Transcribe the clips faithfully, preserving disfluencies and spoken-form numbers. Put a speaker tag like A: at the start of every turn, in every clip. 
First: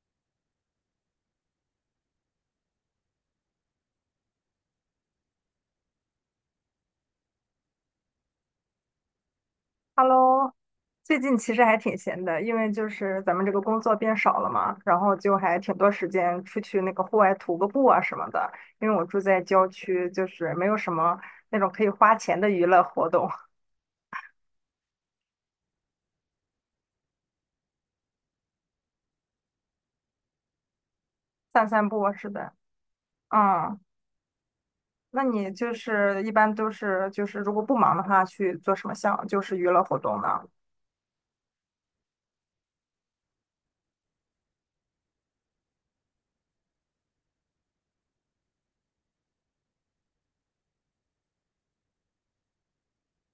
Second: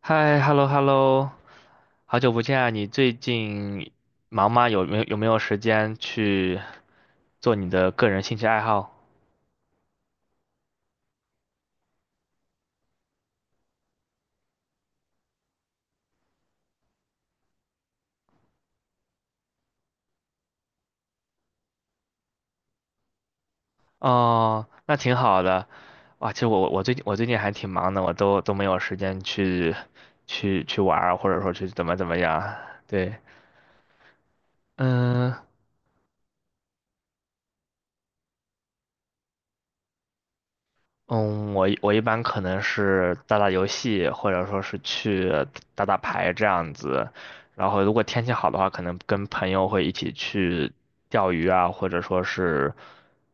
A: 嗨，hello hello，好久不见啊！你最近忙吗？有没有有没有时间去做你的个人兴趣爱好？
B: Hello，最近其实还挺闲的，因为就是咱们这个工作变少了嘛，然后就还挺多时间出去那个户外徒个步啊什么的。因为我住在郊区，就是没有什么那种可以花钱的娱乐活动。
A: 哦，那挺好的。哇，其实我我最近我最近还挺忙的，我都都没有时间去去去玩儿或者 说去
B: 散
A: 怎
B: 散
A: 么
B: 步
A: 怎
B: 啊
A: 么
B: 是
A: 样
B: 的。
A: 啊。对，
B: 嗯，那
A: 嗯，
B: 你就是一般都是就是如果不忙的话，去做什么项就是娱乐活动呢？
A: 嗯，我一我一般可能是打打游戏，或者说是去打打牌这样子。然后如果天气好的话，可能跟朋友会一起去钓鱼啊，或者说是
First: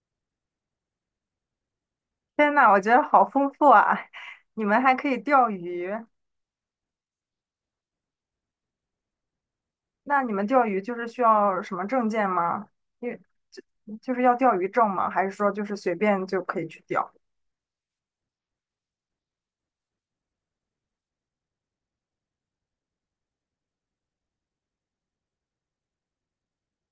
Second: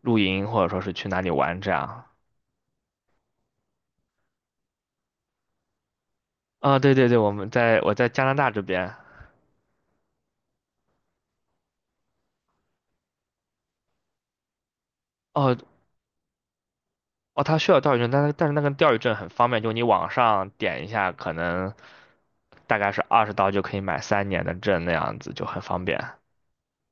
A: 露营，或者说是去哪里玩这样。
B: 天呐，我觉得好丰富啊！你们还可以钓鱼。
A: 啊、对对对，我们在我在加拿大这边。
B: 那你们钓鱼就是需要什么证件吗？因为就就是要钓鱼证吗？还是说
A: 哦
B: 就是随便就可以去钓？
A: 哦，他需要钓鱼证，但是但是那个钓鱼证很方便，就你网上点一下，可能大概是二十刀就可以买三年的证那样子，就很方便。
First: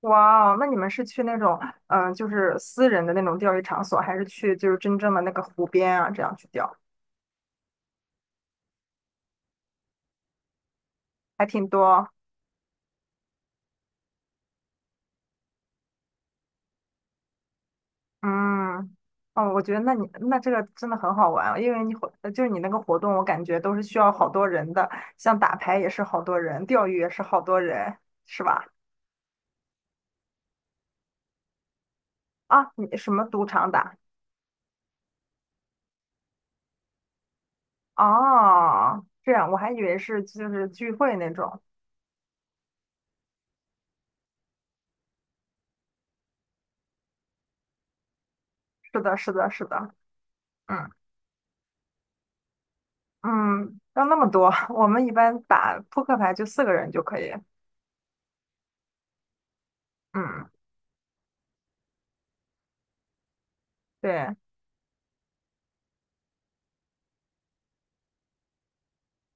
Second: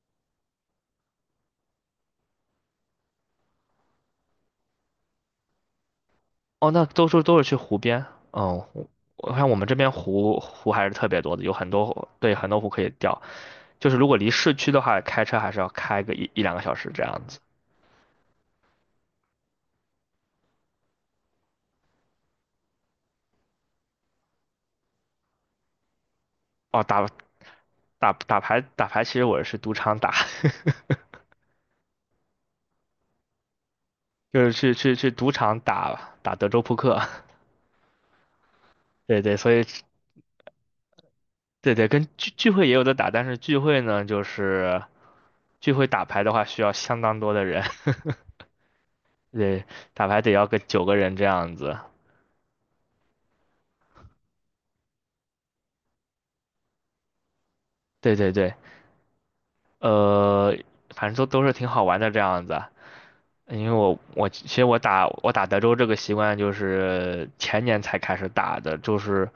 B: 哇哦，那你们是去那种嗯、呃就是私人的那种钓鱼场所，还是去就是真正的那个湖边啊，这样去
A: 哦，
B: 钓？
A: 那都是都是去湖边。嗯，我我看我们这边湖湖还是特别多的，
B: 还
A: 有
B: 挺
A: 很多湖，
B: 多。
A: 对，很多湖可以钓。就是如果离市区的话，开车还是要开个一一两个小时这样子。
B: 嗯，哦，我觉得那你那这个真的很好玩啊，因为你活呃就是你那个活动，我感觉都是需要好多人的，像打牌也是好多人，
A: 哦，
B: 钓鱼
A: 打
B: 也是好多人。
A: 打打
B: 是
A: 牌
B: 吧？
A: 打牌，其实我是赌场打，
B: 啊，你什么赌场打？
A: 就是去去去赌场打打德州扑克。
B: 哦，
A: 对
B: 这
A: 对，所
B: 样，我
A: 以
B: 还以为是就是聚会那种。
A: 对对，跟聚聚会也有的打，但是聚会呢，就是聚会打牌的话，需要相当多的人。
B: 是的，是的，
A: 对，
B: 是的。
A: 打牌得要个九
B: 嗯
A: 个人这样子。
B: 嗯，要那么多，我们一般打扑克牌就四个人就可以。
A: 对对对。
B: 嗯，
A: 呃，反正都都是挺好玩的这样子。因为我我
B: 对
A: 其实我打我打德州这个习惯就是前年才开始打的，就是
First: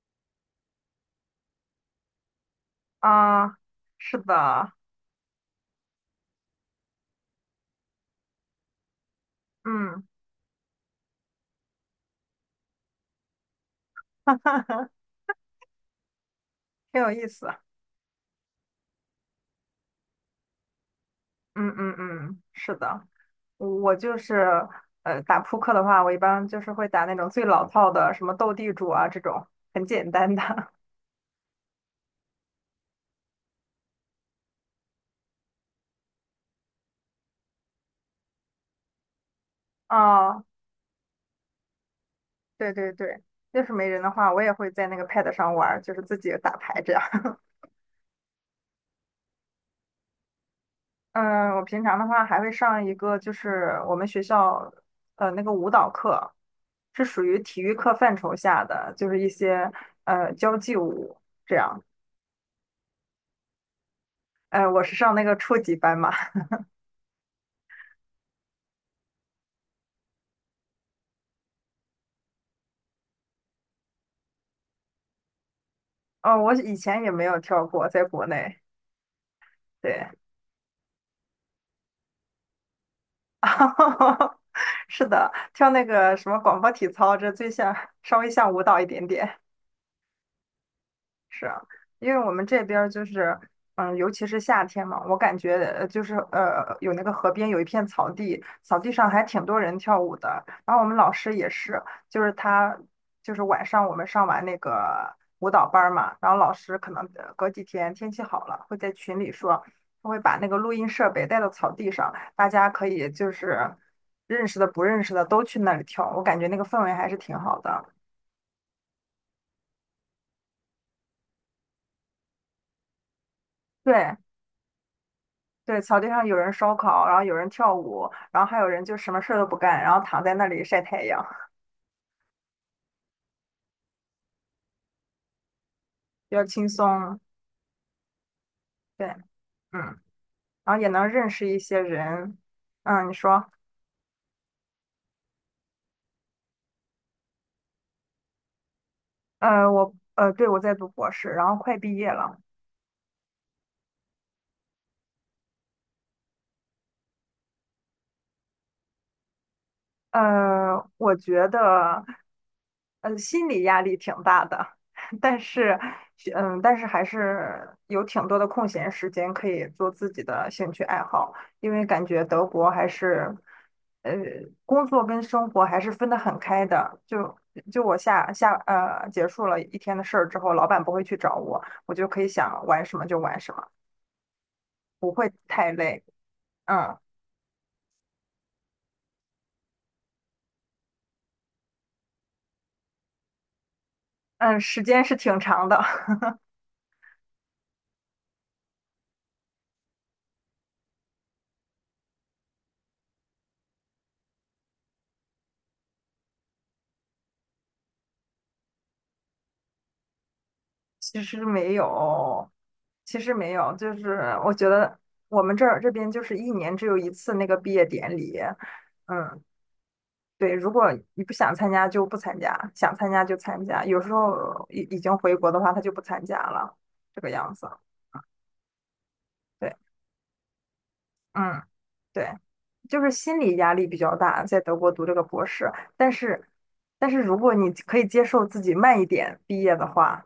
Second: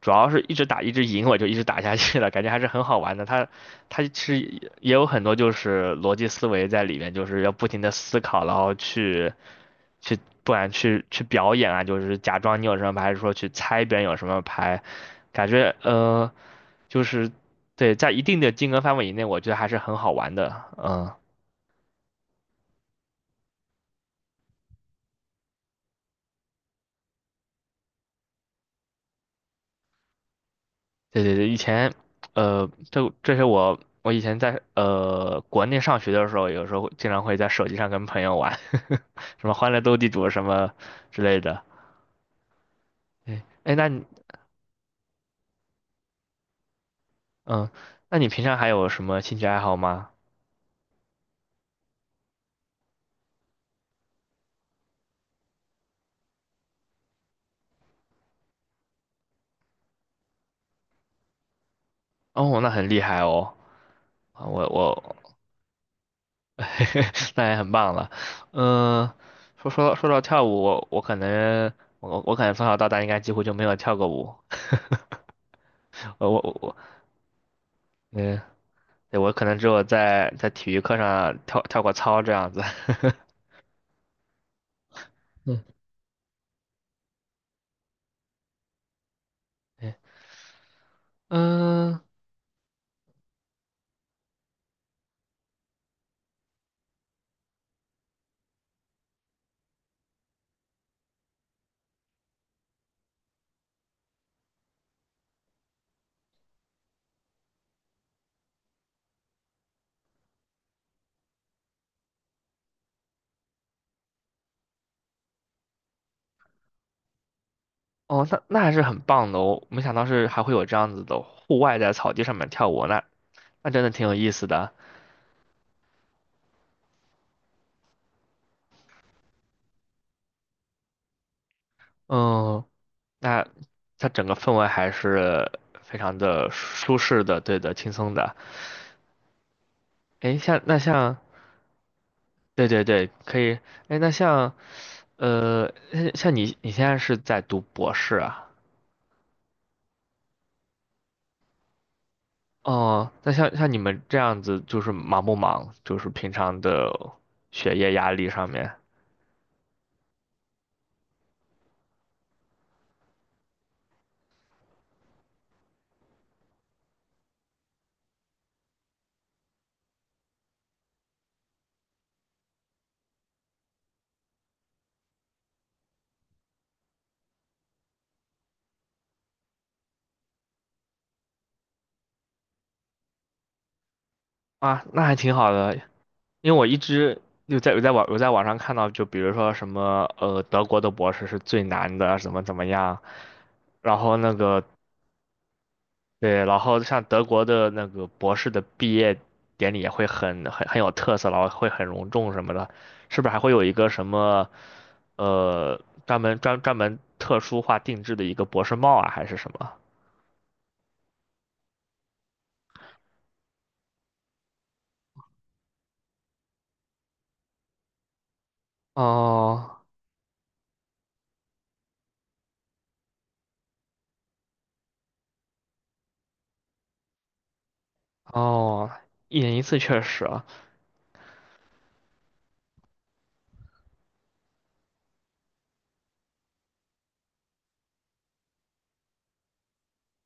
A: 主要是一直打一直赢，我就一直打下去了，感觉还是很好玩的。它
B: 啊，
A: 它其
B: 是
A: 实也
B: 的，
A: 也有很多就是逻辑思维在里面，就是要不停的思考，然后去
B: 嗯，
A: 去不管去去表演啊，就是假装你有什么牌，还是说去猜别人有 什
B: 哈
A: 么
B: 哈
A: 牌，
B: 哈，
A: 感觉呃
B: 挺
A: 就
B: 有意
A: 是，
B: 思。
A: 对，在一定的金额范围以内，我觉得还是很好玩的，嗯。
B: 嗯嗯嗯，是的，我就是呃打扑克的话，我一般就是会打那种最老套的，什么斗地主啊这种很简单的。
A: 对对对，以前，呃，这这些我我以前在呃国内上学的时候，有时候经常会在手机上跟朋友玩 什么《欢乐 斗地主》什
B: 哦，
A: 么之类的。
B: 对对对，
A: 哎
B: 要是
A: 哎，那
B: 没人
A: 你
B: 的话，我也会在那个 pad 上玩儿，就是自己打牌这样。
A: 嗯，那你平常还有什么兴趣爱好吗？
B: 嗯，我平常的话还会上一个，就是我们学校呃那个舞蹈课，是属于体育课范畴下的，就是一些呃交际舞这样。
A: 哦，那很厉害哦，啊我
B: 呃，我是上
A: 我
B: 那个初级班嘛。
A: 那也很棒了。嗯、说说到说到跳舞，我我可能我我可能从小到大应该几乎就没有跳过舞。我
B: 哦，
A: 我
B: 我
A: 我，
B: 以前也没有跳过，在国
A: 嗯。
B: 内，
A: 对，我可能只有
B: 对。
A: 在在体育课上跳跳过操这样子。
B: 是的，
A: 嗯，
B: 跳那个什么广播体操，这最像稍微像舞蹈一点点。
A: 对，
B: 是啊。
A: 嗯，
B: 因为我们这边儿就是，嗯，尤其是夏天嘛，我感觉呃就是呃，有那个河边有一片草地，草地上还挺多人跳舞的。然后我们老师也是，就是他就是晚上我们上完那个舞蹈班儿嘛，然后老师可能呃隔几天天气好了，会在群里说，他会把那个录音设备带到草地上，大家可以就是认识的不认识的都去那里跳，我感觉那个氛围还是挺好的。
A: 哦，那那还是很棒的哦，没想到是还会有这样子的户外在草地上面跳舞，那那真的挺有
B: 对，
A: 意思的。
B: 对，草地上有人烧烤，然后有人跳舞，然后还有人就什么事儿都不干，然后躺在那里晒太阳，
A: 嗯，那它整个氛围还是非常
B: 比较
A: 的
B: 轻
A: 舒
B: 松。
A: 适的，对的，轻松的。
B: 对，嗯，
A: 诶，像
B: 然
A: 那
B: 后也能
A: 像，
B: 认识一些人。
A: 对对对，
B: 嗯，你
A: 可
B: 说。
A: 以。诶，那像呃，像像你你现在是在读博士啊？
B: 呃，我，呃，对，我在读博士，然后快毕业了。
A: 哦，那像像你们这样子，就是忙不忙？就是平常的学业压力上面
B: 呃，我觉得，呃，心理压力挺大的，但是，嗯，但是还是有挺多的空闲时间可以做自己的兴趣爱好，因为感觉德国还是，呃，工作跟生活还是分得很开的。就就我下下呃结束了一天的事儿之后，老板不会去找我，我就可以想玩什么就玩什么，
A: 啊，那
B: 不
A: 还
B: 会
A: 挺好
B: 太
A: 的。
B: 累。
A: 因为我一
B: 嗯
A: 直有在有在网有在网上看到，就比如说什么呃，德国的博士是最难的，怎么怎么样。然后那
B: 嗯，
A: 个，
B: 时间是挺长的。
A: 对，然后像德国的那个博士的毕业典礼也会很很很有特色，然后会很隆重什么的，是不是还会有一个什么呃专门专专门特殊化定制的一个博士帽啊，还是什么？
B: 其实没有，其实没有，就是我觉得我们这儿这边就是一年只有一次那个毕业典礼。嗯，
A: 哦
B: 对，如果你不想参加就不参加，想参加就参加，有时候已已经回国的话，他就不参加了，这个样子。
A: 哦，一年一
B: 对，
A: 次确实啊，
B: 嗯，对，就是心理压力比较大，在德国读这个博士，但是但是如果你可以接受自己慢一点毕业的话，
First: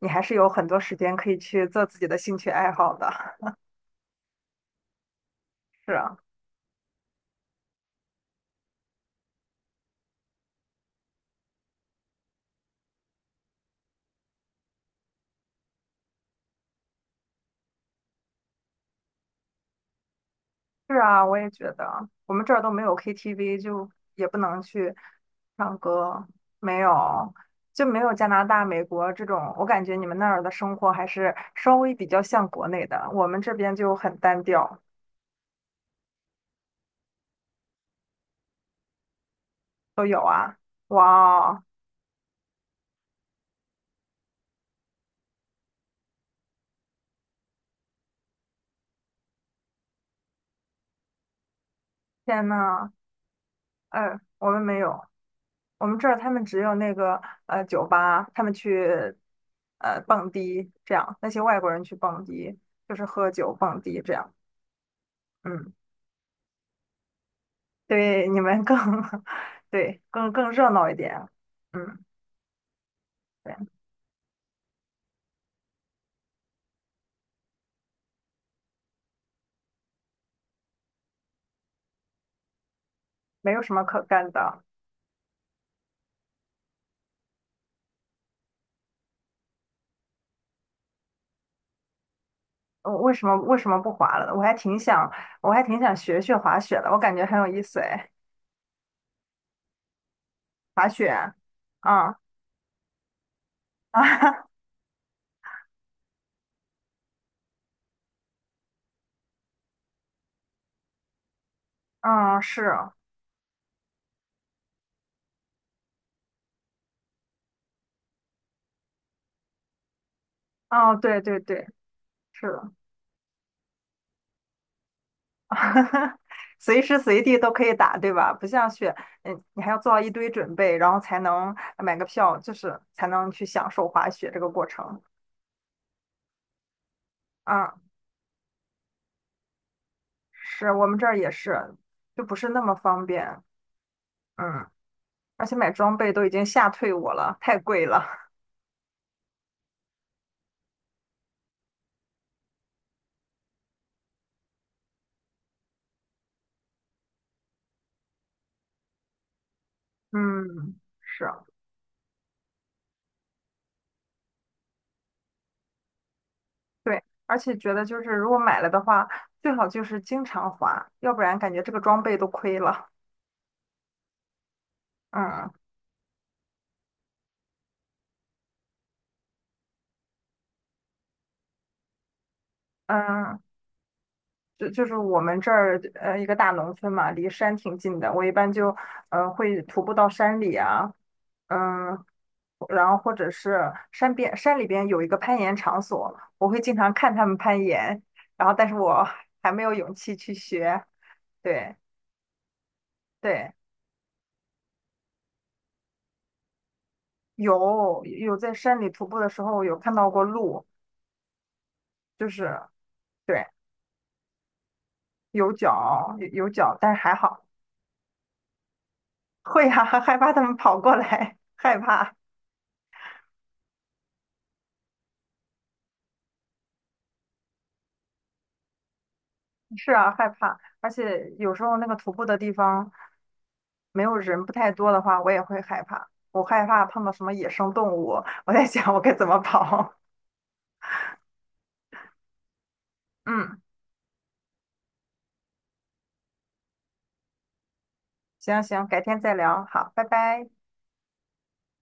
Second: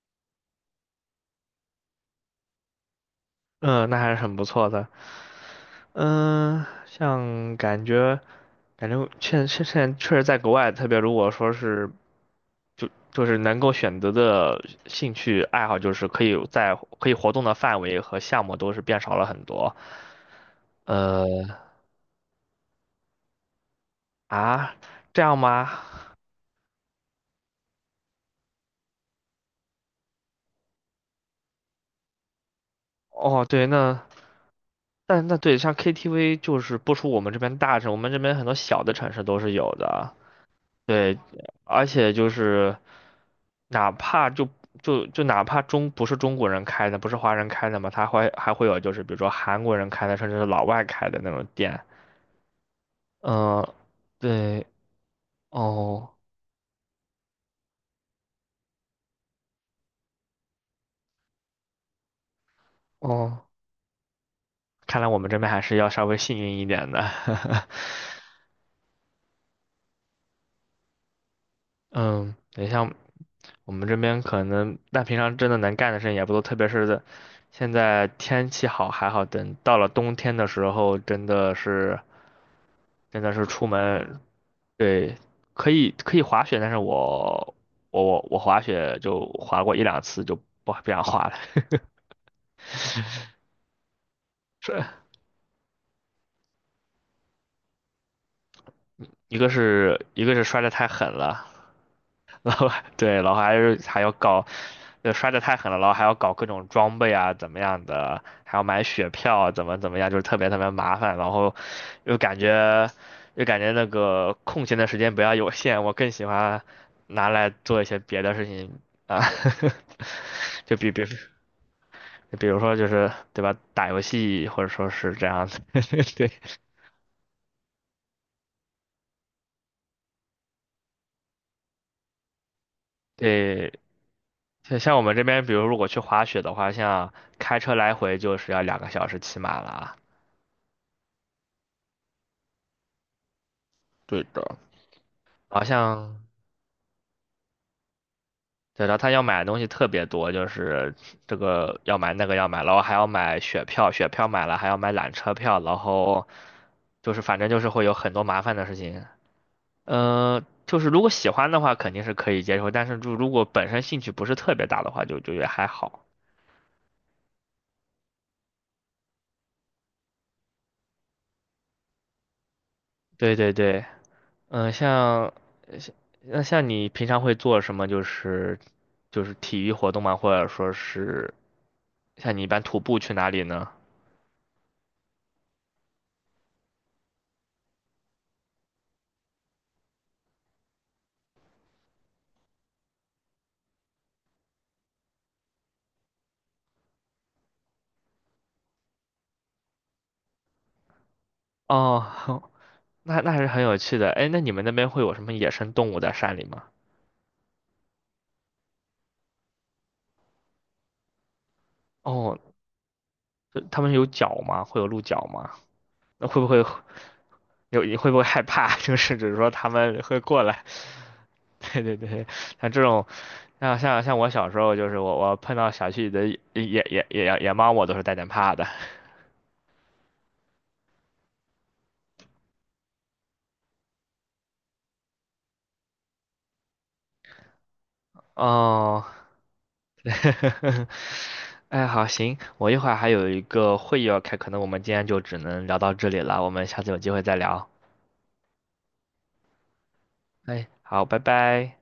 B: 你还是有很多时间可以去做自己的兴趣爱好的。
A: 嗯，那还是很不错的。
B: 是啊。
A: 嗯，像感觉感觉现现现在确实在国外，特别如果说是就就是能够选择的兴趣爱好，就是可以在可以活动的范围和项目都是变少了很多。
B: 是啊，我
A: 呃
B: 也觉得，我们这儿都没有 K T V，就也不能
A: 啊，
B: 去
A: 这样吗？
B: 唱歌。没有，就没有加拿大、美国这种。我感觉你们那儿的生活还是稍微比较像国内的，我们
A: 哦，
B: 这
A: 对，
B: 边就
A: 那
B: 很单调。
A: 但那对，像 K T V 就是不出我们这边大城，我们这边很多小的城市都是有
B: 都
A: 的。
B: 有啊，哇
A: 对，
B: 哦，
A: 而且就是哪怕就就就哪怕中不是中国人开的，不是华人开的嘛，他会还会有就是比如说韩国人开的，甚至是老外开的那种店。
B: 天呐。
A: 嗯、
B: 呃，我们
A: 对，
B: 没有，我们这
A: 哦
B: 儿他们只有那个呃酒吧，他们去呃蹦迪这样，那些外国人去蹦迪，就是喝
A: 哦，
B: 酒蹦迪这样，
A: 看来我们这边还
B: 嗯。
A: 是要稍微幸运一点的。
B: 对，你们更 对，更更热闹一点。嗯，
A: 嗯，你像
B: 对，
A: 我们这边可能，但平常真的能干的事情也不多，特别是现在天气好还好，等到了冬天的时候，真的是真的是
B: 没有
A: 出
B: 什么可
A: 门，
B: 干的。
A: 对，可以可以滑雪，但是我我我我滑雪就滑过一两次就不不想滑了，
B: 呃为什么为什么不滑了呢？我还 挺
A: 是
B: 想，我还挺想学学滑雪的，我感觉很有意思哎，
A: 一个是一个是摔得太
B: 滑
A: 狠
B: 雪。
A: 了，
B: 嗯
A: 然后，对，然后还是还要搞，
B: 啊，
A: 呃，摔得太狠了，然后还要搞各种装备啊，怎么样的，还要买雪票啊，怎么怎么样，就是特别特别麻烦，然后 又感
B: 嗯，是，
A: 觉又感觉那个空闲的时间比较有限，我更喜欢拿来做一些别的事情啊。就比
B: 哦，
A: 比。
B: 对对对，
A: 比
B: 是
A: 如
B: 的。
A: 说就是对吧，打游戏或者说是这样子，对
B: 随时随地都可以打，对吧？不像雪，嗯，你还要做好一堆准备，然后才能买个票，就是才能去享
A: 对，
B: 受滑雪这个过
A: 像像
B: 程。
A: 我们这边，比如如果去滑雪的话，像开车
B: 嗯。
A: 来回就是要两个小时起码了啊，
B: 是我们这儿也是，就不是那么方便。
A: 对的，
B: 嗯，而且
A: 好
B: 买装备
A: 像
B: 都已经吓退我了，太贵了。
A: 对的，他要买的东西特别多，就是这个要买那个要买，然后还要买雪票，雪票买了还要买缆车票，然后就是反正就是会有很多麻烦的事情。嗯，
B: 嗯，
A: 就是如果
B: 是，
A: 喜欢的话肯定是可以接受，但是就如果本身兴趣不是特别大的话，就就也还好。
B: 对，而且觉得就是如果买了的话，最好就是经常花，要不然感觉这个装备都亏了。
A: 对对对，嗯、像
B: 嗯
A: 像那像你平常会做什么？就是就是体育活动吗？或者说是像你一般徒步去哪
B: 嗯，
A: 里呢？
B: 就就是我们这儿呃一个大农村嘛，离山挺近的，我一般就呃会徒步到山里啊。嗯、然后或者是山边山里边有一个攀岩场所，我会经常看他们攀岩，然后但是我 还没有勇气去学。对
A: 哦，那那还是
B: 对，
A: 很有趣的。哎，那你们那边会有什么野生动物在山里吗？
B: 有有在山里徒步的时候有看到过鹿，就
A: 哦，
B: 是对，
A: 呃他们有脚吗？会有鹿角吗？
B: 有脚有
A: 那会不
B: 有
A: 会
B: 脚，但是还好。
A: 有？你会不会害怕？就是只是说
B: 会
A: 他
B: 呀，
A: 们
B: 啊 害
A: 会
B: 怕
A: 过
B: 他们
A: 来。
B: 跑过来，害
A: 对对
B: 怕。
A: 对，像这种，像像像我小时候，就是我我碰到小区里的野野野野野猫，我都是带点怕的。
B: 是啊，害怕，而且有时候那个徒步的地方没有人不太多的话，我也会害怕。我害怕碰到什么野生动物，我在想我
A: 哦，
B: 该怎么跑。
A: 哎，好，行，我一会儿还 有一
B: 嗯，
A: 个会议要开，可能我们今天就只能聊到这里了，我们下次有机会再聊。
B: 行行，改天再聊，好，拜拜。
A: 哎，好，拜拜。